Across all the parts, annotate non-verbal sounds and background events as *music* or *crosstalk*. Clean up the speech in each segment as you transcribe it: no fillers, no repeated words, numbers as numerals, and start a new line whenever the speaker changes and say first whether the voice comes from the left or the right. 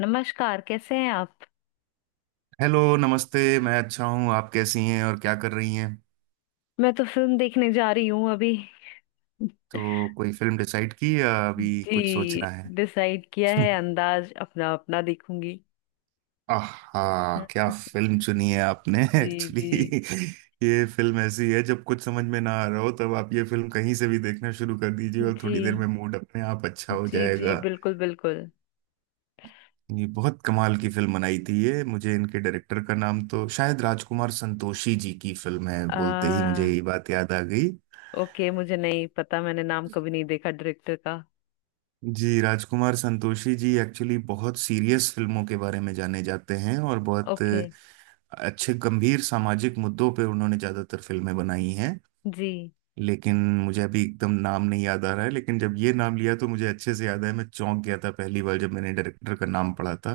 left: नमस्कार, कैसे हैं आप।
right: हेलो नमस्ते मैं अच्छा हूँ। आप कैसी हैं और क्या कर रही हैं।
left: मैं तो फिल्म देखने जा रही हूँ अभी।
right: तो कोई फिल्म डिसाइड की या अभी कुछ सोचना
left: जी,
right: है।
left: डिसाइड किया
right: *laughs*
left: है, अंदाज अपना अपना देखूंगी।
right: आहा क्या
left: *laughs*
right: फिल्म चुनी है आपने। *laughs*
left: जी जी
right: एक्चुअली ये फिल्म ऐसी है जब कुछ समझ में ना आ रहा हो तब आप ये फिल्म कहीं से भी देखना शुरू कर दीजिए और थोड़ी देर
left: जी
right: में मूड अपने आप अच्छा हो
left: जी जी
right: जाएगा।
left: बिल्कुल बिल्कुल।
right: ये बहुत कमाल की फिल्म बनाई थी। ये मुझे इनके डायरेक्टर का नाम तो शायद राजकुमार संतोषी जी की फिल्म है, बोलते ही मुझे
left: आ
right: ये बात याद आ गई।
left: ओके, मुझे नहीं पता, मैंने नाम कभी नहीं देखा डायरेक्टर का।
right: जी राजकुमार संतोषी जी एक्चुअली बहुत सीरियस फिल्मों के बारे में जाने जाते हैं और बहुत
left: ओके।
right: अच्छे गंभीर सामाजिक मुद्दों पे उन्होंने ज़्यादातर फिल्में बनाई हैं,
left: जी
right: लेकिन मुझे अभी एकदम नाम नहीं याद आ रहा है, लेकिन जब ये नाम लिया तो मुझे अच्छे से याद है। मैं चौंक गया था पहली बार जब मैंने डायरेक्टर का नाम पढ़ा था,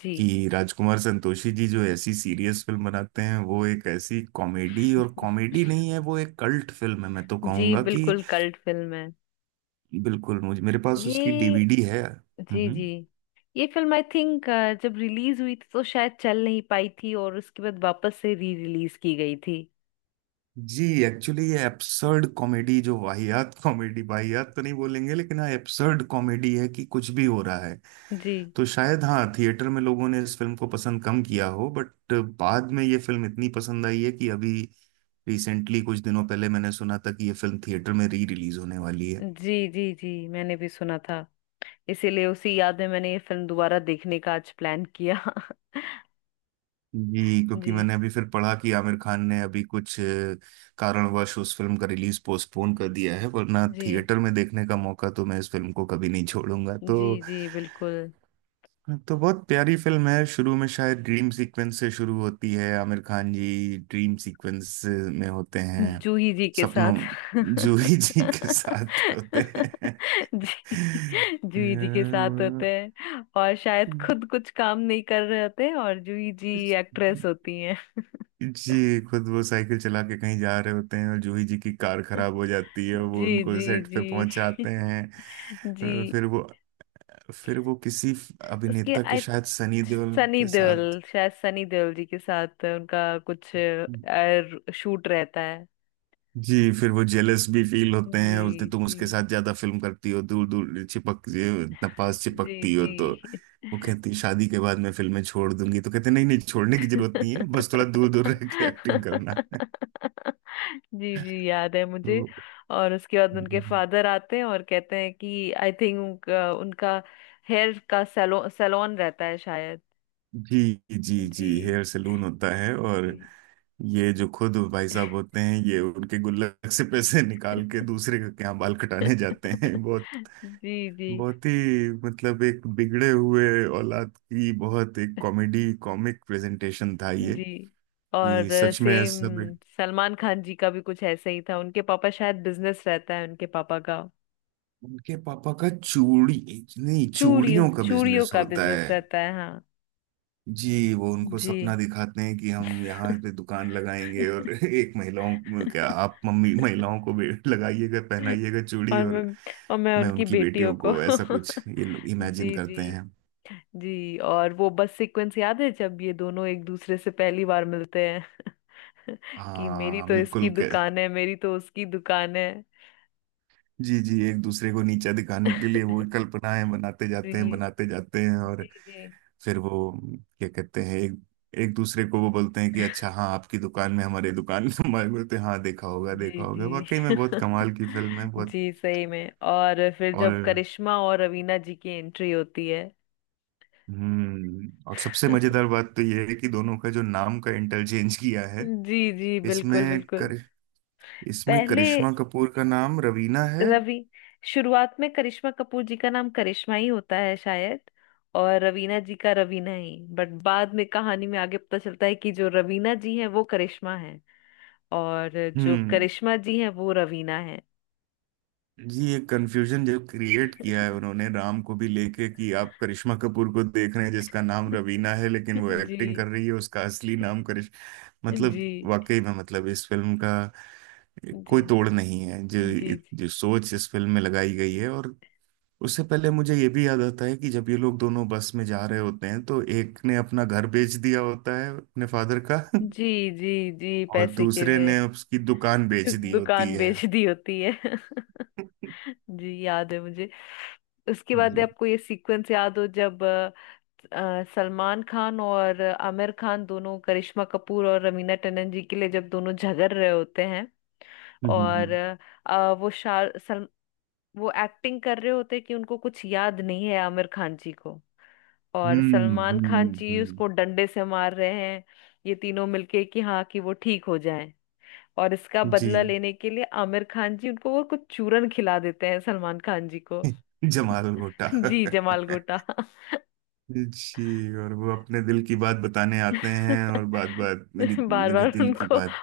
left: जी
right: कि राजकुमार संतोषी जी जो ऐसी सीरियस फिल्म बनाते हैं वो एक ऐसी कॉमेडी, और कॉमेडी नहीं है, वो एक कल्ट फिल्म है मैं तो
left: जी
right: कहूँगा कि।
left: बिल्कुल कल्ट फिल्म है
right: बिल्कुल, मुझे मेरे पास उसकी
left: ये।
right: डीवीडी है।
left: जी
right: हम्म।
left: जी ये फिल्म आई थिंक जब रिलीज हुई थी तो शायद चल नहीं पाई थी और उसके बाद वापस से री रिलीज की गई थी।
right: जी एक्चुअली ये एब्सर्ड कॉमेडी जो, वाहियात कॉमेडी, वाहियात तो नहीं बोलेंगे, लेकिन हाँ एब्सर्ड कॉमेडी है कि कुछ भी हो रहा है।
left: जी
right: तो शायद हाँ थिएटर में लोगों ने इस फिल्म को पसंद कम किया हो, बट बाद में ये फिल्म इतनी पसंद आई है कि अभी रिसेंटली कुछ दिनों पहले मैंने सुना था कि ये फिल्म थिएटर में री रिलीज होने वाली है।
left: जी जी। जी, मैंने भी सुना था, इसीलिए उसी याद में मैंने ये फिल्म दोबारा देखने का आज प्लान किया। *laughs*
right: जी
left: जी
right: क्योंकि मैंने अभी फिर पढ़ा कि आमिर खान ने अभी कुछ कारणवश उस फिल्म का रिलीज पोस्टपोन कर दिया है वरना
left: जी
right: थिएटर में देखने का मौका तो मैं इस फिल्म को कभी नहीं छोड़ूंगा। तो
left: जी। जी बिल्कुल।
right: तो बहुत प्यारी फिल्म है। शुरू में शायद ड्रीम सीक्वेंस से शुरू होती है, आमिर खान जी ड्रीम सीक्वेंस में होते हैं।
left: जूही जी के साथ।
right: सपनों
left: *laughs*
right: जूही *laughs* जी के साथ होते हैं।
left: जी। जूही जी के साथ होते हैं और शायद खुद कुछ काम नहीं कर रहे होते हैं, और जूही जी एक्ट्रेस होती हैं।
right: जी खुद वो साइकिल चला के कहीं जा रहे होते हैं और जूही जी की कार खराब हो जाती है, वो
left: जी
right: उनको
left: जी
right: सेट पे
left: जी।
right: पहुंचाते
left: *laughs* जी।
right: हैं, फिर वो किसी
left: उसके
right: अभिनेता के,
left: आई
right: शायद सनी देओल
left: सनी
right: के साथ।
left: देओल, शायद सनी देओल जी के साथ उनका कुछ शूट रहता है।
right: जी फिर वो जेलस भी फील होते
left: जी
right: हैं, बोलते तुम
left: जी
right: उसके साथ ज्यादा फिल्म करती हो, दूर दूर चिपक, इतना पास
left: जी
right: चिपकती हो
left: जी
right: तो। वो कहती शादी के बाद मैं फिल्में छोड़ दूंगी, तो कहते नहीं नहीं छोड़ने की जरूरत नहीं है, बस थोड़ा दूर दूर रह के एक्टिंग करना है।
left: जी जी, याद है मुझे।
right: तो
left: और उसके बाद उनके फादर आते हैं और कहते हैं कि आई थिंक उनका हेयर का सैलो सैलून रहता है शायद।
right: जी जी जी,
left: जी
right: हेयर सैलून होता है। और
left: जी
right: ये जो खुद भाई साहब होते हैं ये उनके गुल्लक से पैसे निकाल के दूसरे के यहाँ बाल कटाने जाते हैं।
left: *laughs*
right: बहुत
left: जी जी
right: बहुत ही मतलब एक बिगड़े हुए औलाद की बहुत एक कॉमेडी, कॉमिक प्रेजेंटेशन था ये,
left: जी। और
right: कि सच में
left: सेम,
right: सब।
left: सलमान खान जी का भी कुछ ऐसा ही था, उनके पापा शायद बिजनेस रहता है, उनके पापा का
right: उनके पापा का चूड़ी, नहीं
left: चूड़ियों
right: चूड़ियों का
left: चूड़ियों
right: बिजनेस
left: का
right: होता
left: बिजनेस
right: है।
left: रहता है हाँ।
right: जी वो उनको
left: जी।
right: सपना दिखाते हैं कि हम यहाँ पे दुकान लगाएंगे और *laughs* एक महिलाओं को- क्या आप
left: *laughs*
right: मम्मी, महिलाओं को भी लगाइएगा पहनाइएगा चूड़ी,
left: और मैं
right: और
left: और मैं
right: मैं
left: उनकी
right: उनकी
left: बेटियों
right: बेटियों
left: को।
right: को, ऐसा कुछ ये लोग
left: *laughs*
right: इमेजिन
left: जी जी
right: करते हैं।
left: जी। और वो बस सीक्वेंस याद है जब ये दोनों एक दूसरे से पहली बार मिलते हैं। *laughs* कि मेरी
right: हाँ
left: तो इसकी
right: बिल्कुल।
left: दुकान है, मेरी तो उसकी दुकान है।
right: जी जी एक दूसरे को नीचा दिखाने के लिए वो
left: *laughs*
right: कल्पनाएं बनाते जाते हैं
left: जी
right: बनाते जाते हैं।
left: जी
right: और
left: जी
right: फिर वो क्या कहते हैं, एक एक दूसरे को वो बोलते हैं कि अच्छा हाँ आपकी दुकान में, हमारी दुकान में हमारे, बोलते हैं हाँ देखा होगा देखा
left: जी
right: होगा। वाकई
left: जी
right: में बहुत
left: *laughs*
right: कमाल की फिल्म है बहुत।
left: जी सही में। और फिर जब
right: और
left: करिश्मा और रवीना जी की एंट्री होती है।
right: और सबसे
left: *laughs*
right: मजेदार बात तो ये है कि दोनों का जो नाम का इंटरचेंज किया है
left: जी जी
right: इसमें।
left: बिल्कुल बिल्कुल।
right: कर इसमें
left: पहले
right: करिश्मा कपूर का नाम रवीना है।
left: रवि शुरुआत में करिश्मा कपूर जी का नाम करिश्मा ही होता है शायद, और रवीना जी का रवीना ही, बट बाद में कहानी में आगे पता चलता है कि जो रवीना जी हैं वो करिश्मा हैं, और जो
right: हम्म
left: करिश्मा जी हैं वो रवीना हैं।
right: जी ये कंफ्यूजन जो क्रिएट किया है उन्होंने राम को भी लेके, कि आप करिश्मा कपूर को देख रहे हैं जिसका नाम रवीना है, लेकिन
left: *laughs*
right: वो एक्टिंग
left: जी
right: कर रही है उसका असली नाम करिश
left: जी
right: मतलब,
left: जी
right: वाकई में मतलब इस फिल्म का कोई
left: जी
right: तोड़ नहीं है, जो
left: जी
right: जो सोच इस फिल्म में लगाई गई है। और उससे पहले मुझे ये भी याद आता है कि जब ये लोग दोनों बस में जा रहे होते हैं तो एक ने अपना घर बेच दिया होता है अपने फादर का, *laughs*
left: जी जी जी
right: और
left: पैसे के
right: दूसरे
left: लिए।
right: ने उसकी दुकान बेच दी होती
left: दुकान
right: है।
left: बेच दी होती है। *laughs*
right: *laughs*
left: जी, याद है मुझे।
right: जी।
left: आपको ये सीक्वेंस याद हो जब सलमान खान और आमिर खान दोनों करिश्मा कपूर और रवीना टंडन जी के लिए जब दोनों झगड़ रहे होते हैं।
right: हम्म हम्म,
left: और
right: हम्म।
left: अ, वो शार सल, वो एक्टिंग कर रहे होते हैं कि उनको कुछ याद नहीं है, आमिर खान जी को, और
right: हम्म
left: सलमान
right: हम्म
left: खान जी
right: हम्म,
left: उसको डंडे से मार रहे हैं, ये तीनों मिलके कि हाँ कि वो ठीक हो जाए। और इसका
right: जी।
left: बदला लेने के लिए आमिर खान जी उनको वो कुछ चूरन खिला देते हैं, सलमान खान जी को।
right: *laughs* जमाल भुट्टा।
left: *laughs* जी, जमाल
right: *laughs*
left: गोटा। *laughs*
right: जी, और वो अपने दिल की बात बताने आते हैं, और बात बात मेरी
left: बार
right: मेरे
left: बार
right: दिल की
left: उनको।
right: बात।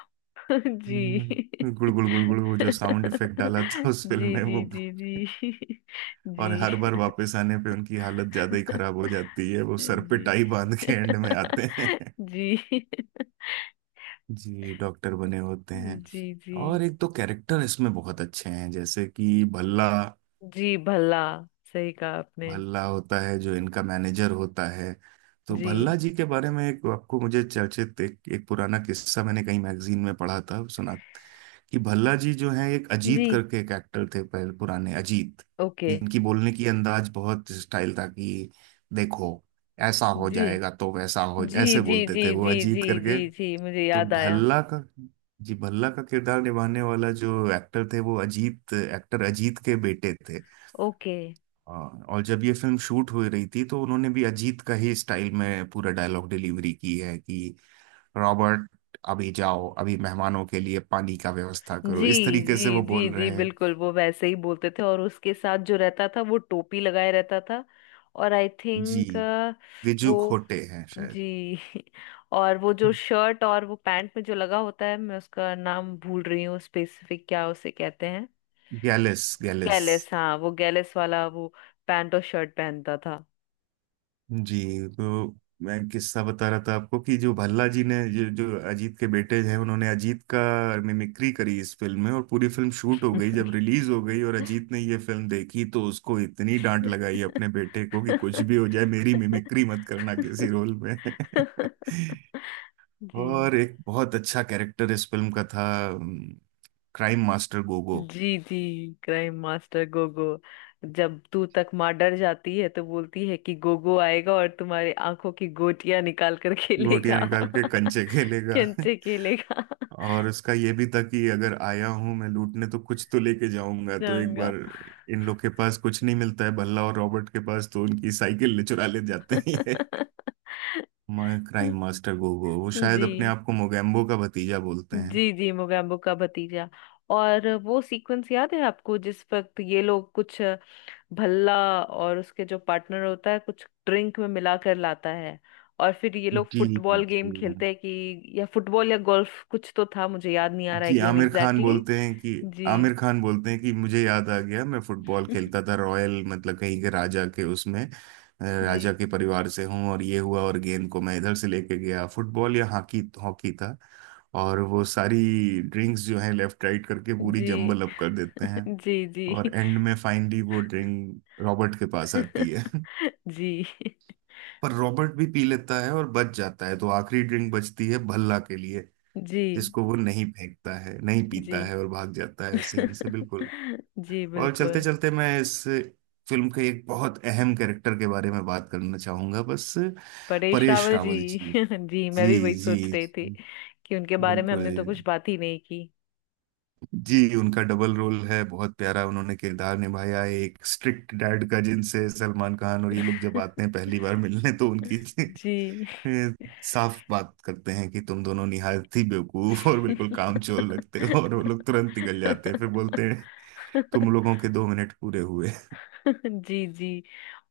left: *laughs* जी *laughs*
right: गुड़ गुड़ गुड़ गुड़, वो जो साउंड इफेक्ट डाला था उस फिल्म
left: जी
right: में वो।
left: जी जी जी *laughs*
right: *laughs* और
left: जी
right: हर
left: *laughs*
right: बार वापस आने पे उनकी हालत ज्यादा ही खराब हो जाती है, वो सर पे
left: जी
right: टाई बांध के एंड में आते
left: *laughs*
right: हैं।
left: जी *laughs*
right: *laughs* जी डॉक्टर बने होते हैं।
left: जी जी
right: और एक तो कैरेक्टर इसमें बहुत अच्छे हैं, जैसे कि भल्ला।
left: जी भला, सही कहा आपने।
right: भल्ला होता है जो इनका मैनेजर होता है। तो
left: जी
right: भल्ला जी के बारे में एक आपको, मुझे चर्चित एक पुराना किस्सा मैंने कहीं मैगजीन में पढ़ा था, सुना कि भल्ला जी जो है, एक
left: जी।
right: अजीत करके एक एक्टर थे पहले, पुराने अजीत,
left: ओके।
right: जिनकी बोलने की अंदाज बहुत स्टाइल था कि, देखो ऐसा हो
left: जी
right: जाएगा तो वैसा हो,
left: जी
right: ऐसे
left: जी
right: बोलते
left: जी
right: थे वो
left: जी जी
right: अजीत करके।
left: जी जी मुझे
right: तो
left: याद आया।
right: भल्ला का जी भल्ला का किरदार निभाने वाला जो एक्टर थे वो अजीत, एक्टर अजीत के बेटे थे।
left: ओके।
right: हाँ, और जब ये फिल्म शूट हो रही थी तो उन्होंने भी अजीत का ही स्टाइल में पूरा डायलॉग डिलीवरी की है कि, रॉबर्ट अभी जाओ, अभी मेहमानों के लिए पानी का व्यवस्था
left: जी
right: करो, इस तरीके से
left: जी
right: वो
left: जी
right: बोल
left: जी
right: रहे हैं।
left: बिल्कुल, वो वैसे ही बोलते थे, और उसके साथ जो रहता था वो टोपी लगाए रहता था, और आई
right: जी
left: थिंक
right: विजू
left: वो।
right: खोटे हैं शायद।
left: जी। *laughs* और वो जो शर्ट और वो पैंट में जो लगा होता है, मैं उसका नाम भूल रही हूँ, स्पेसिफिक क्या उसे कहते हैं।
right: गैलिस, गैलिस।
left: गैलेस, हाँ वो गैलेस वाला वो पैंट और शर्ट पहनता था।
right: जी तो मैं किस्सा बता रहा था आपको कि, जो भल्ला जी ने, जो जो अजीत के बेटे हैं, उन्होंने अजीत का मिमिक्री करी इस फिल्म में, और पूरी फिल्म शूट हो गई, जब रिलीज हो गई और अजीत ने ये फिल्म देखी तो उसको इतनी डांट लगाई
left: *laughs*
right: अपने बेटे को कि, कुछ भी हो जाए मेरी मिमिक्री मत करना किसी
left: *laughs*
right: रोल में।
left: जी
right: *laughs* और एक बहुत अच्छा कैरेक्टर इस फिल्म का था, क्राइम मास्टर गोगो।
left: जी जी क्राइम मास्टर गोगो। जब तू तक माँ डर जाती है तो बोलती है कि गोगो आएगा और तुम्हारी आंखों की गोटियां निकाल कर
right: गोटियां
left: खेलेगा।
right: निकाल के
left: *laughs*
right: कंचे खेलेगा।
left: कंचे खेलेगा।
right: और उसका ये भी था कि, अगर आया हूं मैं लूटने तो कुछ तो लेके जाऊंगा, तो एक
left: जाऊंगा।
right: बार इन लोग के पास कुछ नहीं मिलता है, भल्ला और रॉबर्ट के पास, तो उनकी साइकिल ले, चुरा ले जाते हैं ये।
left: *laughs*
right: मैं क्राइम मास्टर गोगो वो शायद अपने
left: जी
right: आप को मोगैम्बो का भतीजा बोलते हैं।
left: जी जी मोगैम्बो का भतीजा। और वो सीक्वेंस याद है आपको जिस वक्त ये लोग कुछ, भल्ला और उसके जो पार्टनर होता है, कुछ ड्रिंक में मिला कर लाता है, और फिर ये लोग
right: जी
left: फुटबॉल गेम
right: जी
left: खेलते हैं कि या फुटबॉल या गोल्फ कुछ तो था, मुझे याद नहीं आ रहा है
right: जी।
left: Game exactly. जी
right: आमिर खान बोलते हैं कि मुझे याद आ गया, मैं फुटबॉल खेलता
left: *laughs*
right: था रॉयल, मतलब कहीं के राजा के उसमें
left: जी
right: राजा के परिवार से हूँ, और ये हुआ और गेंद को मैं इधर से लेके गया, फुटबॉल या हॉकी, हॉकी था। और वो सारी ड्रिंक्स जो है लेफ्ट राइट करके पूरी
left: जी
right: जम्बल अप कर देते
left: *laughs*
right: हैं।
left: जी
right: और
left: जी
right: एंड में फाइनली वो ड्रिंक रॉबर्ट के पास आती है। *laughs*
left: *laughs* जी
right: पर रॉबर्ट भी पी लेता है और बच जाता है, तो आखिरी ड्रिंक बचती है भल्ला के लिए,
left: जी
right: जिसको वो नहीं फेंकता है, नहीं
left: जी
right: पीता है और भाग जाता है सीन से, बिल्कुल।
left: *laughs* जी
right: और चलते
left: बिल्कुल।
right: चलते मैं इस फिल्म के एक बहुत अहम कैरेक्टर के बारे में बात करना चाहूंगा बस।
left: परेश
right: परेश
left: रावल जी।
right: रावल जी।
left: *laughs* जी, मैं भी
right: जी
left: वही सोच
right: जी
left: रही थी,
right: जी,
left: कि उनके बारे में हमने
right: बिल्कुल।
left: तो कुछ बात ही नहीं की।
right: जी उनका डबल रोल है, बहुत प्यारा उन्होंने किरदार निभाया है। एक स्ट्रिक्ट डैड का, जिनसे सलमान खान और ये लोग जब आते हैं
left: *laughs*
right: पहली बार मिलने तो उनकी *laughs*
left: जी
right: फिर साफ बात करते हैं कि, तुम दोनों निहायत ही बेवकूफ और बिल्कुल कामचोर लगते हो, और वो लोग तुरंत निकल जाते हैं, फिर बोलते
left: *laughs*
right: हैं तुम लोगों के 2 मिनट पूरे हुए।
left: जी जी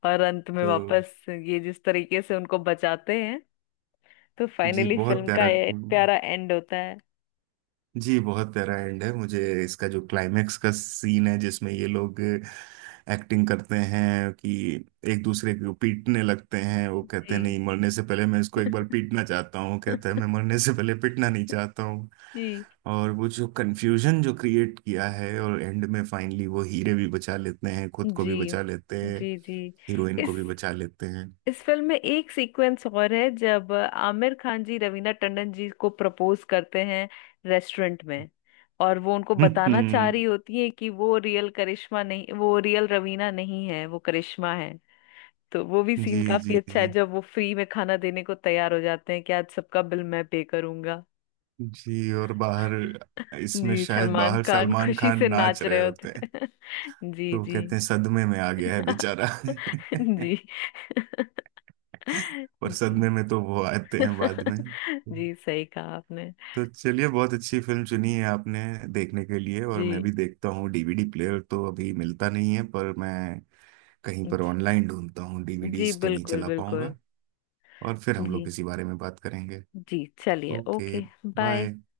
left: और अंत में
right: तो
left: वापस ये जिस तरीके से उनको बचाते हैं, तो
right: जी
left: फाइनली
right: बहुत
left: फिल्म का
right: प्यारा।
left: ये प्यारा एंड होता है।
right: जी बहुत प्यारा एंड है, मुझे इसका जो क्लाइमेक्स का सीन है जिसमें ये लोग एक्टिंग करते हैं कि एक दूसरे को पीटने लगते हैं, वो कहते हैं
left: जी
right: नहीं मरने से पहले मैं इसको एक
left: *laughs*
right: बार पीटना चाहता हूँ, कहता है मैं मरने से पहले पीटना नहीं चाहता हूँ।
left: जी
right: और वो जो कन्फ्यूजन जो क्रिएट किया है, और एंड में फाइनली वो हीरे भी बचा लेते हैं, खुद को भी
left: जी
right: बचा लेते हैं,
left: जी जी
right: हीरोइन को
left: इस
right: भी बचा लेते हैं।
left: इस फिल्म में एक सीक्वेंस और है जब आमिर खान जी रवीना टंडन जी को प्रपोज करते हैं रेस्टोरेंट में, और वो उनको बताना चाह रही
right: *laughs*
left: होती है कि वो रियल करिश्मा नहीं, वो रियल रवीना नहीं है, वो करिश्मा है। तो वो भी सीन
right: जी
left: काफी
right: जी
left: अच्छा है
right: जी
left: जब वो फ्री में खाना देने को तैयार हो जाते हैं कि आज सबका बिल मैं पे करूंगा।
right: जी। और बाहर
left: *laughs*
right: इसमें
left: जी,
right: शायद
left: सलमान
right: बाहर
left: खान
right: सलमान
left: खुशी
right: खान
left: से
right: नाच
left: नाच
right: रहे
left: रहे होते
right: होते हैं।
left: हैं। *laughs* जी
right: तो वो
left: जी
right: कहते हैं सदमे में आ गया है बेचारा। *laughs*
left: *laughs* जी *laughs*
right: पर
left: जी
right: सदमे में तो वो आते हैं बाद में।
left: *laughs* जी सही कहा आपने।
right: तो चलिए बहुत अच्छी फिल्म चुनी है आपने देखने के लिए, और मैं
left: जी
right: भी देखता हूँ। डीवीडी प्लेयर तो अभी मिलता नहीं है पर मैं कहीं पर
left: जी
right: ऑनलाइन ढूंढता हूँ,
left: जी
right: डीवीडीज तो नहीं
left: बिल्कुल
right: चला
left: बिल्कुल।
right: पाऊंगा। और फिर हम लोग
left: जी
right: इसी बारे में बात करेंगे।
left: जी, चलिए
right: ओके।
left: ओके। बाय।
right: बाय।